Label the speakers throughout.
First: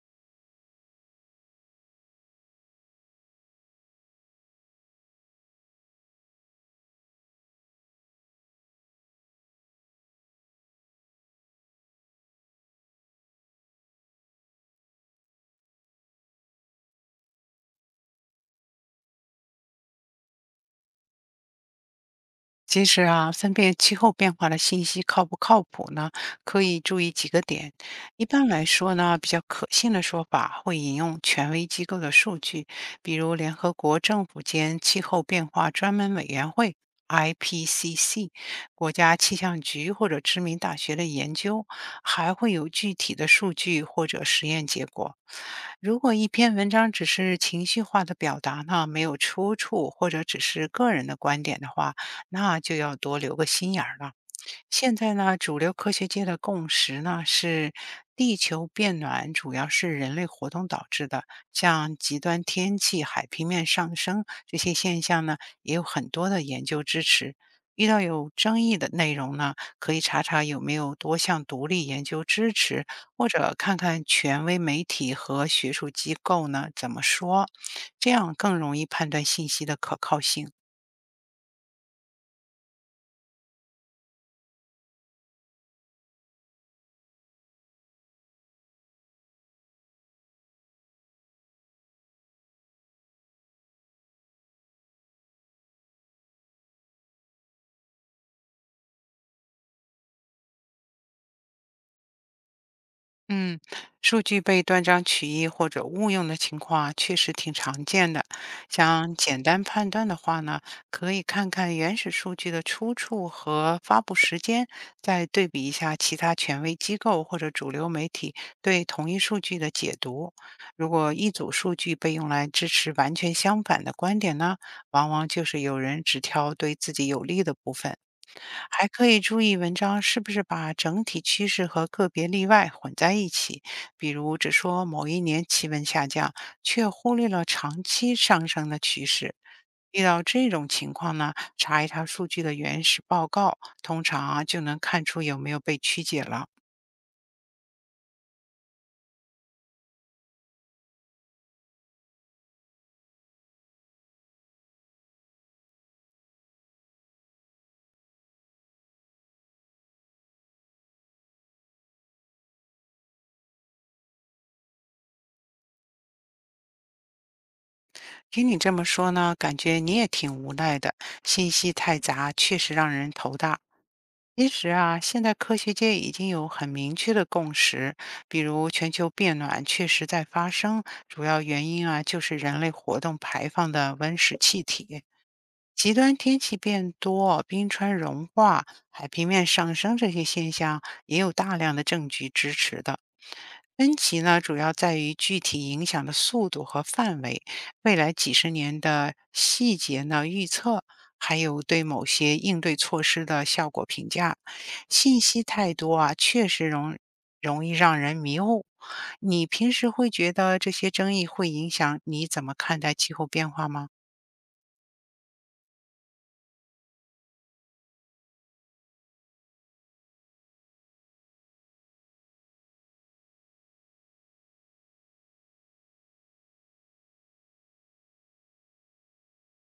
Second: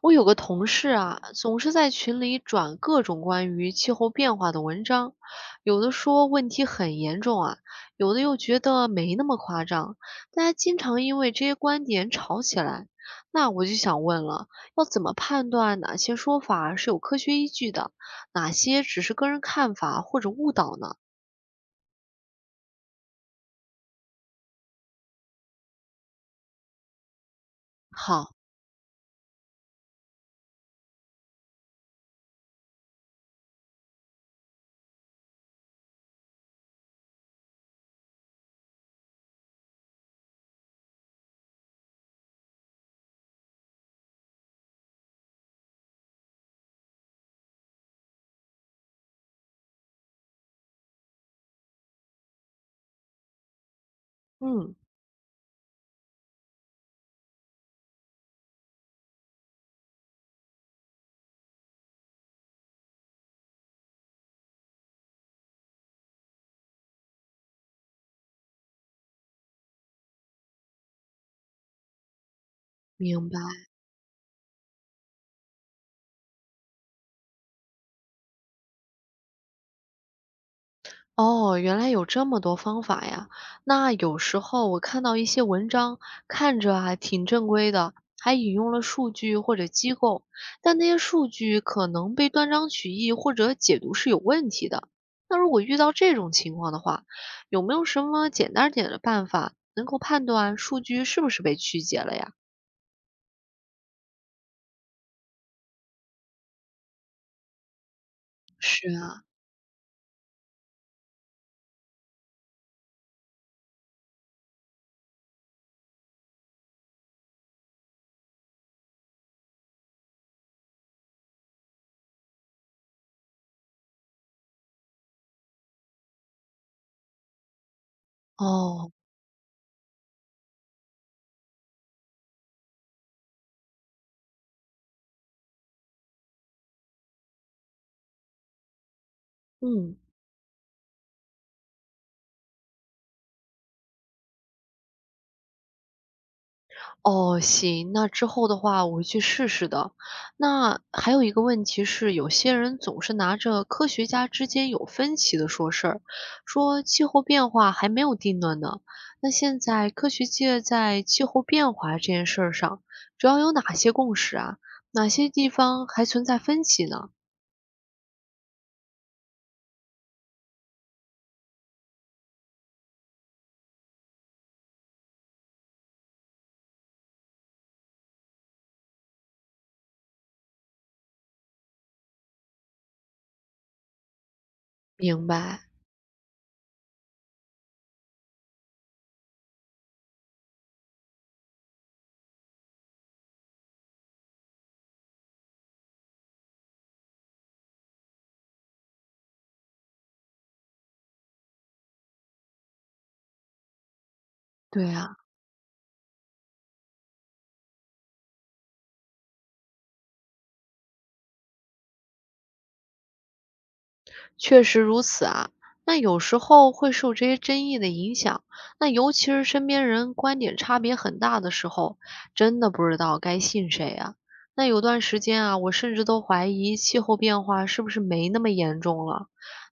Speaker 1: 我有个同事啊，总是在群里转各种关于气候变化的文章，有的说问题很严重啊，有的又觉得没那么夸张，大家经常因为这些观点吵起来。那我就想问了，要怎么判断哪些说法是有科学依据的，哪些只是个人看法或者误导呢？
Speaker 2: 其实啊，分辨气候变化的信息靠不靠谱呢？可以注意几个点。一
Speaker 1: 好。
Speaker 2: 般来说呢，比较可信的说法会引用权威机构的数据，比如联合国政府间气候变化专门委员会 （IPCC）、国家气象局或者知名大学的研究，还会有具体的数据或者实验结果。如果一篇文章只是情绪化的表达呢，没有出处，或者只是个人的观点的话，那就要多留个心眼儿了。
Speaker 1: 嗯。
Speaker 2: 现在呢，主流科学界的共识呢是，地球变暖主要是人类活动导致的，像极端天气、海平面上升这些现象呢，也有很多的研究支持。遇到有争议的内容呢，可以查查有没有多项独立研究支持，或
Speaker 1: 明白。
Speaker 2: 者看看权威媒体和学术机构呢怎么说，这样更容易判断信息的可靠性。
Speaker 1: 哦，原来有这么多方法呀。那有时候我看到一些文章，看着还挺正规的，还引用了数据或者机构，但那些数据可能被断章取义或者解读是有问题的。那如果遇到这种情况的话，有没有什么简单点的办法能够判断数据是不是被曲解了呀？
Speaker 2: 嗯，数据被断章取义或者误用的情况啊，确实挺常见的。
Speaker 1: 是
Speaker 2: 想
Speaker 1: 啊。
Speaker 2: 简单判断的话呢，可以看看原始数据的出处和发布时间，再对比一下其他权威机构或者主流媒体对同一数据的解读。如果一组数据被用来支持完全相反的观点呢，往往就是有人只挑对自己有利的部分。还
Speaker 1: 哦。
Speaker 2: 可以注意文章是不是把整体趋势和个别例外混在一起，比如只说某一年气温下降，却忽略了长期上升的趋势。
Speaker 1: 嗯。
Speaker 2: 遇到这种情况呢，查一查数据的原始报告，通常啊就能看出有没有被曲解了。
Speaker 1: 哦，行，那之后的话我会去试试的。那还有一个问题是，有些人总是拿着科学家之间有分歧的说事儿，说气候变化还没有定论呢。那现在科学界在气候变化这件事儿上，主要有哪些共识啊？哪些地方还存在分歧呢？
Speaker 2: 听你这么说呢，感觉你也挺无奈的，信息太杂，确实让人头大。其实啊，现在科学界已经有很明确的共识，比如全球变暖确实在发生，主要原因啊就是人类活动排放的温室气体。
Speaker 1: 明白。
Speaker 2: 极端天气变多、冰川融化、海平面上升这些现象，也有大量的证据支持的。分歧呢，主要在于具体影响的速度和范围，未来几十年的细节呢预测，还有对某些应对措施的效果评价。
Speaker 1: 对啊。
Speaker 2: 信息太多啊，确实易让人迷糊。你平时会觉得这些争议会影响你怎么看待气候变化吗？
Speaker 1: 确实如此啊，那有时候会受这些争议的影响，那尤其是身边人观点差别很大的时候，真的不知道该信谁啊。那有段时间啊，我甚至都怀疑气候变化是不是没那么严重了。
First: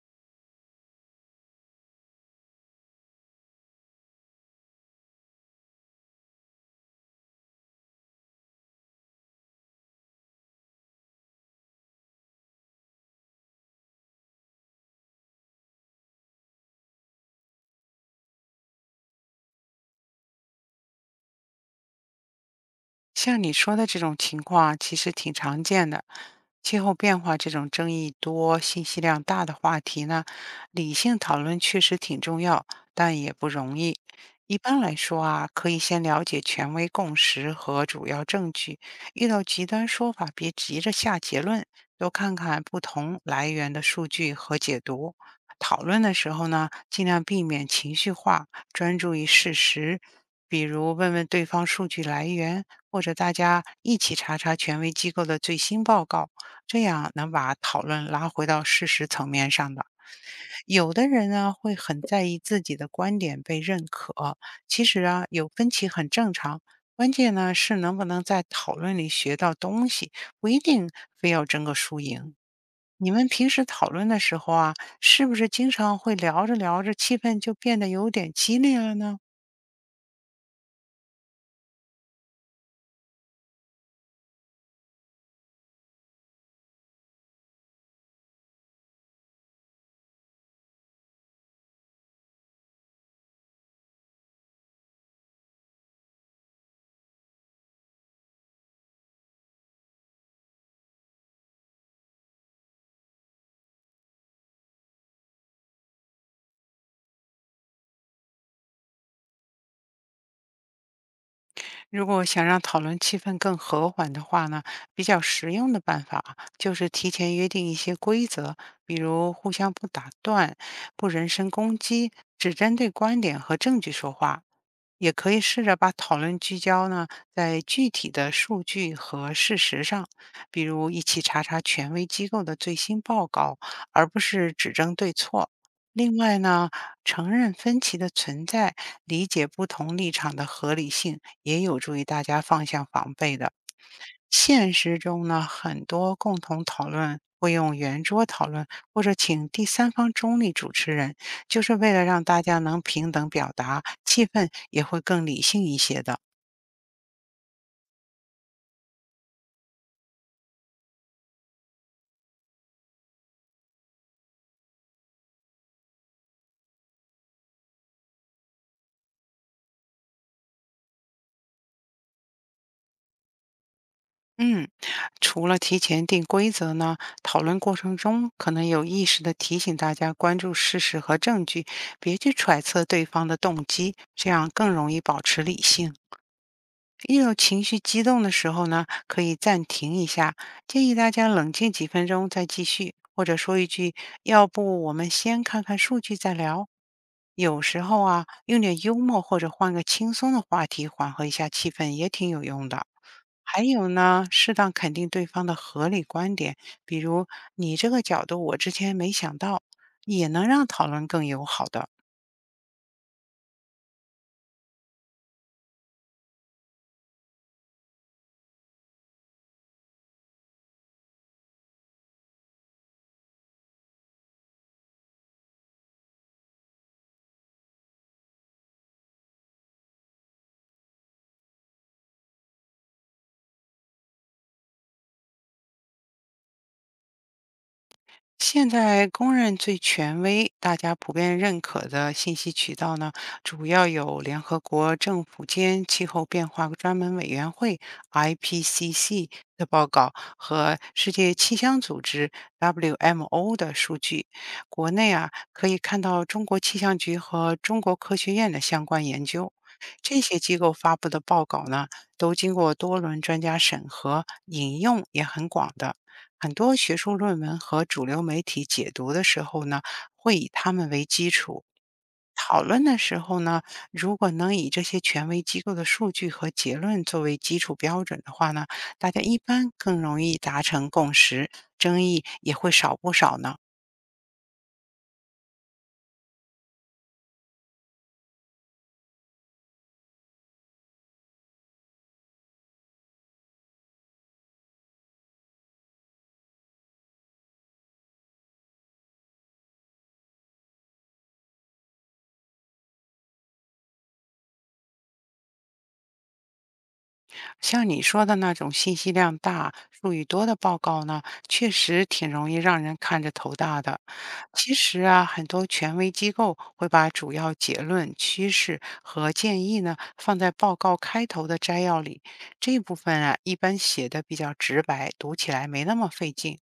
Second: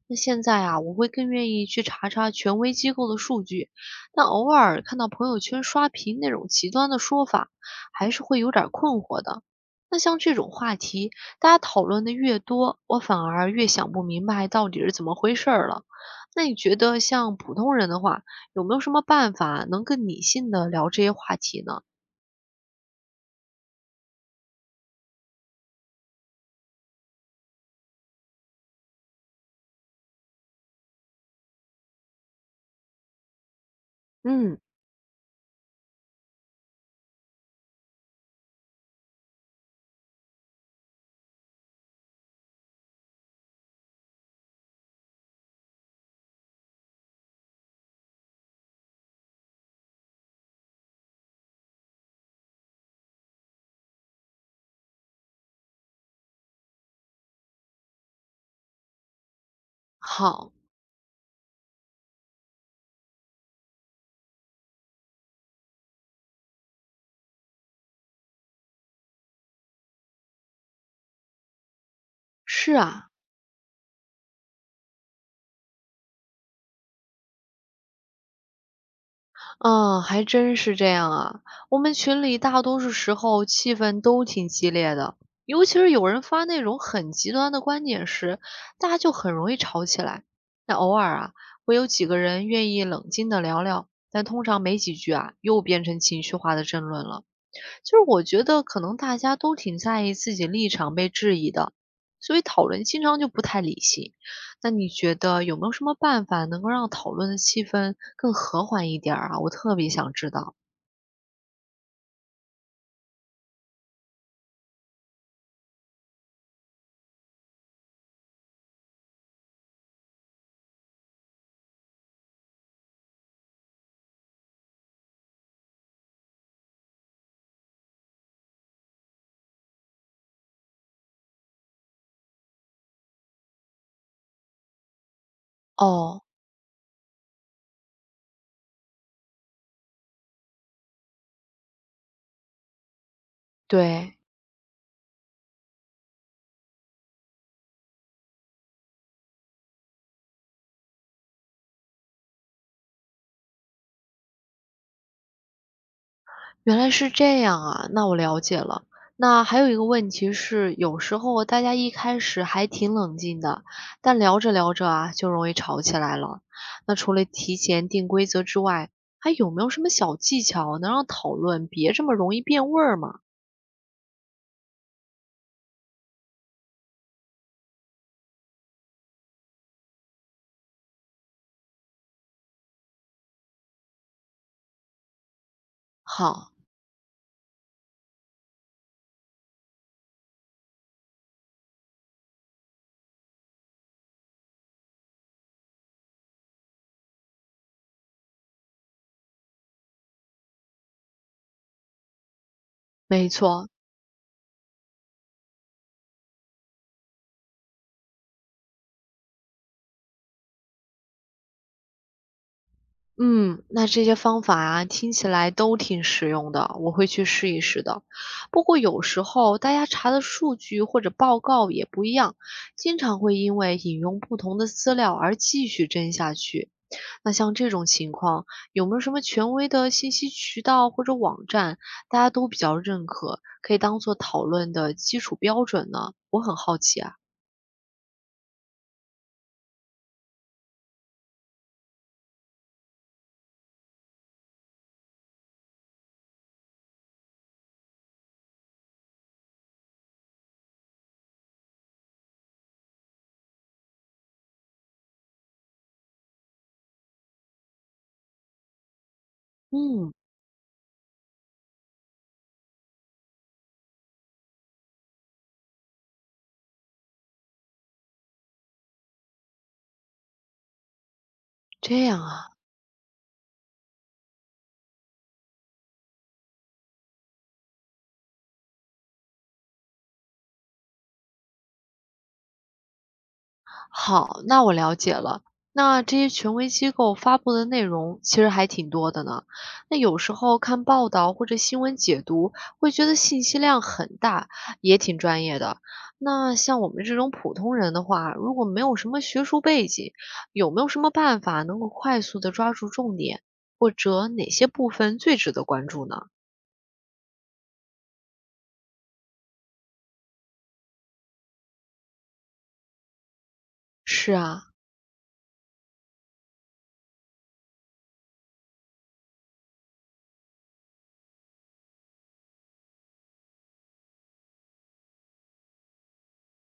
Speaker 1: 那现在啊，我会更愿意去查查权威机构的数据，但偶尔看到朋友圈刷屏那种极端的说法，还是会有点儿困惑的。那像这种话题，大家讨论的越多，我反而越想不明白到底是怎么回事儿了。那你觉得像普通人的话，有没有什么办法能更理性的聊这些话题呢？
Speaker 2: 像你说的这种情况啊，其实挺常见的。气候变化这种争议多、信息量大的话题呢，理性讨论确实挺重要，但也不容易。一
Speaker 1: 嗯。
Speaker 2: 般来说啊，可以先了解权威共识和主要证据。遇到极端说法，别急着下结论，多看看不同来源的数据和解读。讨论的时候呢，尽量避免情绪化，专注于事实。比如问问对方数据来源，或者大家一起查查权威机构的最新报告，这样能把讨论拉回到事实层面上的。
Speaker 1: 好。
Speaker 2: 有的人呢会很在意自己的观点被认可，其实啊有分歧很正常，关键呢是能不能在讨论里学到东西，不一定非要争个输赢。
Speaker 1: 是
Speaker 2: 你
Speaker 1: 啊。
Speaker 2: 们平时讨论的时候啊，是不是经常会聊着聊着气氛就变得有点激烈了呢？
Speaker 1: 嗯，还真是这样啊。我们群里大多数时候气氛都挺激烈的，尤其是有人发那种很极端的观点时，大家就很容易吵起来。那偶尔啊，会有几个人愿意冷静的聊聊，但通常没几句啊，又变成情绪化的争论了。就是我觉得可能大家都挺在意自己立场被质疑的，所以讨论经常就不太理性。那你觉得有没有什么办法能够让讨论的气氛更和缓一点儿啊？我特别想知道。
Speaker 2: 如果想让讨论气氛更和缓的话呢，比较实用的办法啊就是提前约定一些规则，比如互相不打断、不人身攻击，只针对观点和证据说话。也可以试着把讨论聚焦呢在具体的数据和事实上，比如一起查查权威机构的最新报告，而不是指证对错。另
Speaker 1: 哦。
Speaker 2: 外呢，承认分歧的存在，理解不同立场的合理性，也有助于大家放下防备的。
Speaker 1: 对。
Speaker 2: 现实中呢，很多共同讨论会用圆桌讨论，或者请第三方中立主持人，就是为了让大家能平等表达，气氛也会更理性一些的。
Speaker 1: 原来是这样啊，那我了解了。那还有一个问题是，有时候大家一开始还挺冷静的，但聊着聊着啊，就容易吵起来了。那除了提前定规则之外，还有没有什么小技巧能让讨论别这么容易变味儿吗？
Speaker 2: 嗯，除了提前定规则呢，讨论过程中可能有意识的提醒大家关注事实和证据，别去揣测对方的动机，这样更容易保持理性。
Speaker 1: 好。
Speaker 2: 一有情绪激动的时候呢，可以暂停一下，建议大家冷静几分钟再继续，或者说一句“要不我们先看看数据再聊”。有时候啊，用点幽默或者换个轻松的话题，缓和一下气氛也挺有用的。
Speaker 1: 没
Speaker 2: 还
Speaker 1: 错。
Speaker 2: 有呢，适当肯定对方的合理观点，比如你这个角度我之前没想到，也能让讨论更友好的。
Speaker 1: 嗯，那这些方法啊，听起来都挺实用的，我会去试一试的。不过有时候大家查的数据或者报告也不一样，经常会因为引用不同的资料而继续争下去。那像这种情况，有没有什么权威的信息渠道或者网站，大家都比较认可，可以当做讨论的基础标准呢？我很好奇啊。
Speaker 2: 现在公认最权威、大家普遍认可的信息渠道呢，主要有联合国政府间气候变化专门委员会 （IPCC） 的报告和世界气象组织 （WMO） 的数据。国内啊，可以看到中国气象局和中国科学院的相关研究。
Speaker 1: 嗯。
Speaker 2: 这些机构发布的报告呢，都经过多轮专家审核，引用也很广的。很多学术论文和主流媒体解读的时候呢，会以他们为基础。
Speaker 1: 这样啊。
Speaker 2: 讨论的时候呢，如果能以这些权威机构的数据和结论作为基础标准的话呢，大家一般更容易达成共识，争议也会少不少呢。
Speaker 1: 好，那我了解了。那这些权威机构发布的内容其实还挺多的呢。那有时候看报道或者新闻解读，会觉得信息量很大，也挺专业的。那像我们这种普通人的话，如果没有什么学术背景，有没有什么办法能够快速的抓住重点，或者哪些部分最值得关注呢？
Speaker 2: 像你说的那种信息量大、术语多的报告呢，确实挺容易让人看着头大的。
Speaker 1: 是啊。
Speaker 2: 其实啊，很多权威机构会把主要结论、趋势和建议呢放在报告开头的摘要里，这部分啊一般写的比较直白，读起来没那么费劲。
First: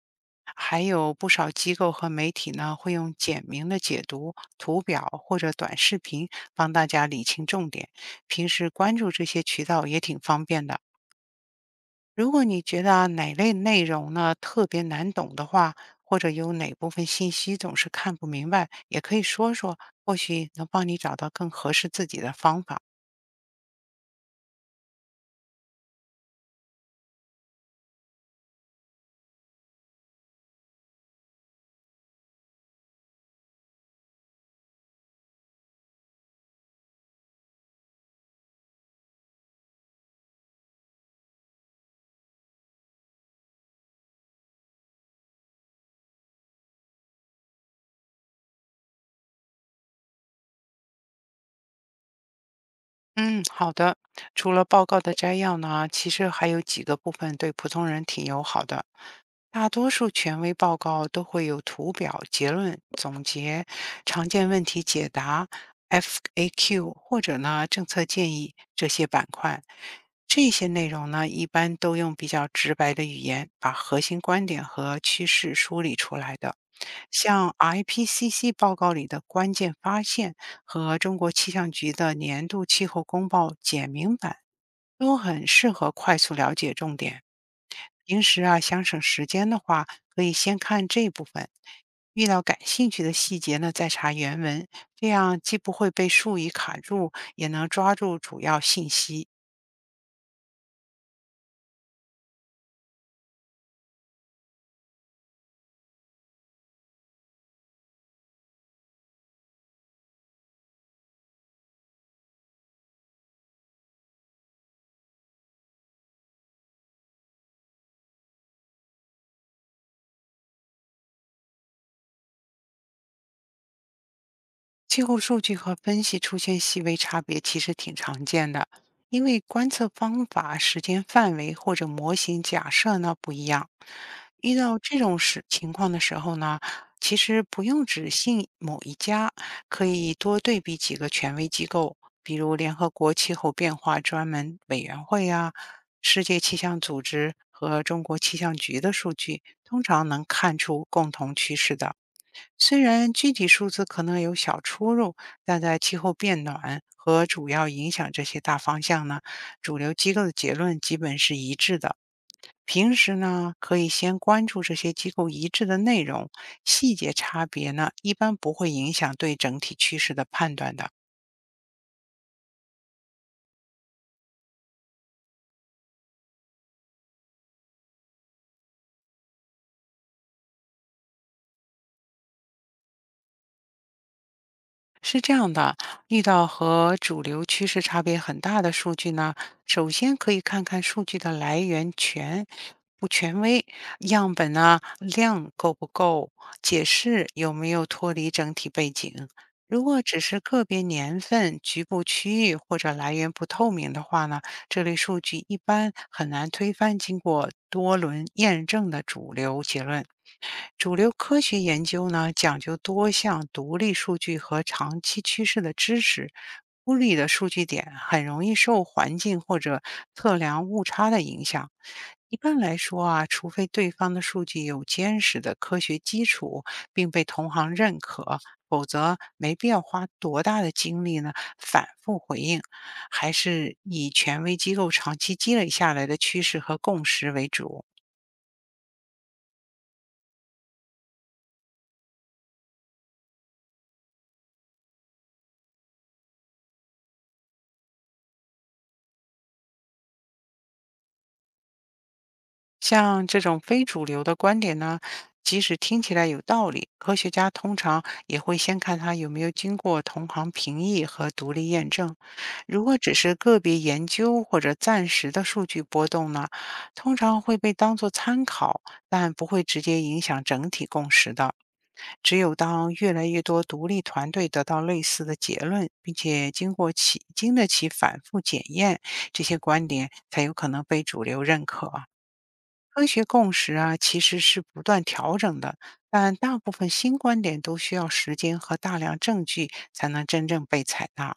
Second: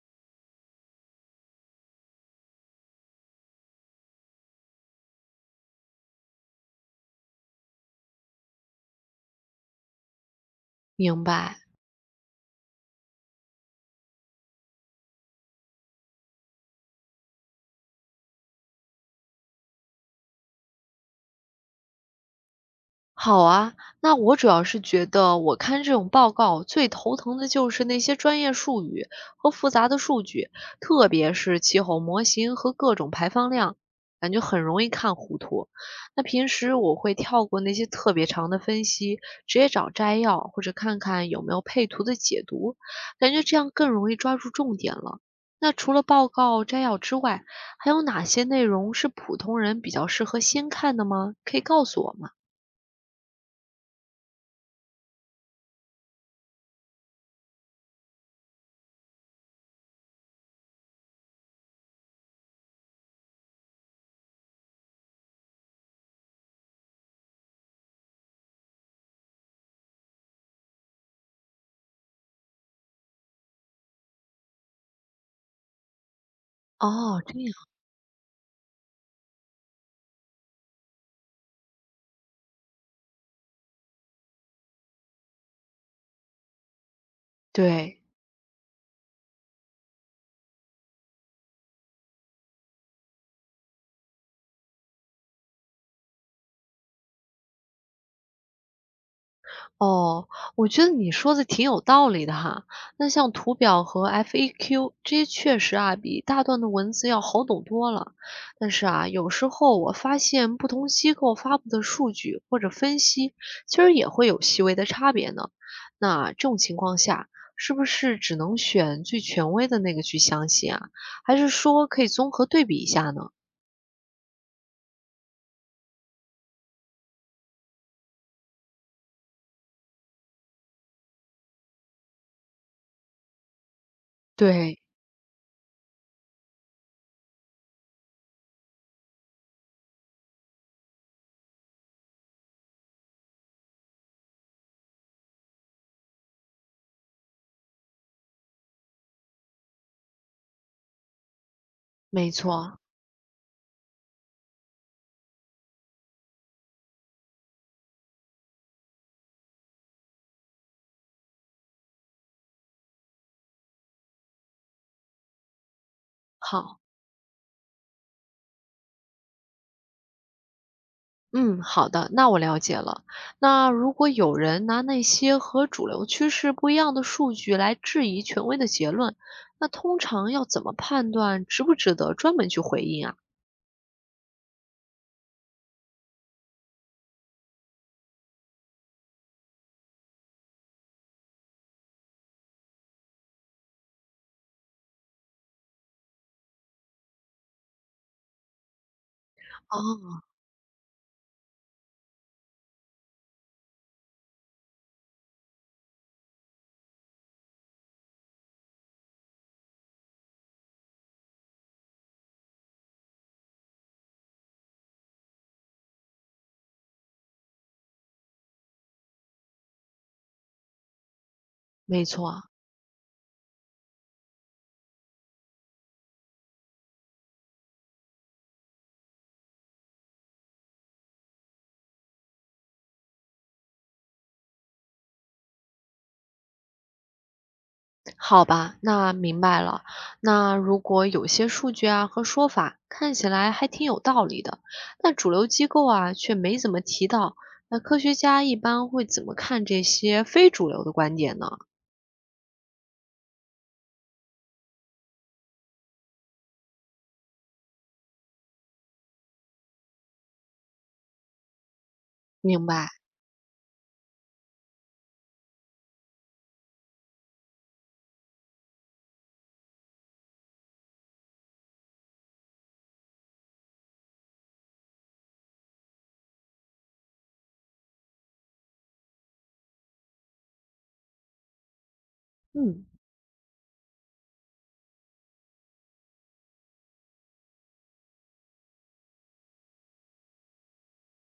Speaker 2: 还有不少机构和媒体呢，会用简明的解读、图表或者短视频帮大家理清重点。平时关注这些渠道也挺方便的。
Speaker 1: 明白。
Speaker 2: 如果你觉得啊哪类内容呢特别难懂的话，或者有哪部分信息总是看不明白，也可以说说，或许能帮你找到更合适自己的方法。
Speaker 1: 好啊，那我主要是觉得我看这种报告最头疼的就是那些专业术语和复杂的数据，特别是气候模型和各种排放量，感觉很容易看糊涂。那平时我会跳过那些特别长的分析，直接找摘要或者看看有没有配图的解读，感觉这样更容易抓住重点了。那除了报告摘要之外，还有哪些内容是普通人比较适合先看的吗？可以告诉我吗？
Speaker 2: 嗯，好的。除了报告的摘要呢，其实还有几个部分对普通人挺友好的，大多数权威报告都会有图表、结论、总结、常见问题解答、FAQ 或者呢政策建议这些板块。这些内容呢，一般都用比较直白的语言把核心观点和趋势梳理出来的。
Speaker 1: 哦，这样。
Speaker 2: 像 IPCC 报告里的关键发现和中国气象局的年度气候公报简明版都很适合快速了解重点。
Speaker 1: 对。
Speaker 2: 平时啊，想省时间的话，可以先看这部分，遇到感兴趣的细节呢，再查原文，这样既不会被术语卡住，也能抓住主要信息。
Speaker 1: 哦，我觉得你说的挺有道理的哈。那像图表和 FAQ 这些，确实啊，比大段的文字要好懂多了。但是啊，有时候我发现不同机构发布的数据或者分析，其实也会有细微的差别呢。那这种情况下，是不是只能选最权威的那个去相信啊？还是说可以综合对比一下呢？
Speaker 2: 气候数据和分析出现细微差别，其实挺常见的，因为观测方法、时间范围或者模型假设呢不一样。遇到
Speaker 1: 对。
Speaker 2: 这种情况的时候呢，其实不用只信某一家，可以多对比几个权威机构，比如联合国气候变化专门委员会啊、世界气象组织和中国气象局的数据，通常能看出共同趋势的。
Speaker 1: 没错。
Speaker 2: 虽然具体数字可能有小出入，但在气候变暖和主要影响这些大方向呢，主流机构的结论基本是一致的。平时呢，可以先关注这些机构一致的内容，
Speaker 1: 好。
Speaker 2: 细节差别呢，一般不会影响对整体趋势的判断的。
Speaker 1: 嗯，好的，那我了解了。那如果有人拿那些和主流趋势不一样的数据来质疑权威的结论，那通常要怎么判断值不值得专门去回应啊？
Speaker 2: 是这样的，遇到和主流趋势差别很大的数据呢，首先可以看看数据的来源权不权威，样本呢量够不够，解释有没有脱离整体背景。如果只
Speaker 1: 哦。
Speaker 2: 是个别年份、局部区域或者来源不透明的话呢，这类数据一般很难推翻经过多轮验证的主流结论。主流科学研究呢，讲究多项独立数据和长期趋势的支持，孤立的数据点很容易受环境或者测量误差的影响。
Speaker 1: 没
Speaker 2: 一
Speaker 1: 错。
Speaker 2: 般来说啊，除非对方的数据有坚实的科学基础，并被同行认可，否则没必要花多大的精力呢反复回应，还是以权威机构长期积累下来的趋势和共识为主。
Speaker 1: 好吧，那明白了。那如果有些数据啊和说法看起来还挺有道理的，但主流机构啊却没怎么提到，那科学家一般会怎么看这些非主流的观点呢？
Speaker 2: 像这种非主流的观点呢，即使听起来有道理，科学家通常也会先看它有没有经过同行评议和独立验证。
Speaker 1: 明
Speaker 2: 如
Speaker 1: 白。
Speaker 2: 果只是个别研究或者暂时的数据波动呢，通常会被当作参考，但不会直接影响整体共识的。只有当越来越多独立团队得到类似的结论，并且经得起反复检验，这些观点才有可能被主流认可。
Speaker 1: 嗯。
Speaker 2: 科学共识啊，其实是不断调整的，但大部分新观点都需要时间和大量证据才能真正被采纳。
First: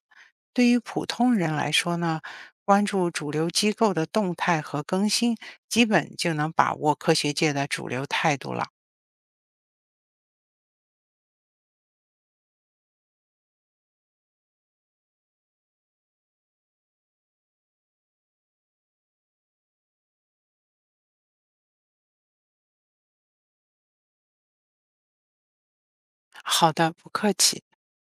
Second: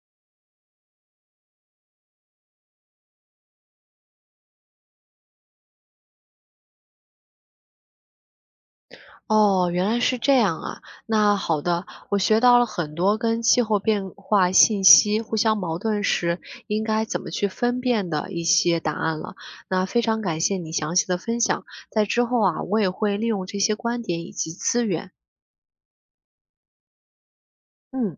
Speaker 2: 对于普通人来说呢，关注主流机构的动态和更新，基本就能把握科学界的主流态度了。
Speaker 1: 哦，原来是这样啊。那好的，我学到了很多跟气候变化信息互相矛盾时应该怎么去分辨的一些答案了。那非常感谢你详细的分享，在之后啊，我也会利用这些观点以及资源。
Speaker 2: 好的，不客气。
Speaker 1: 嗯。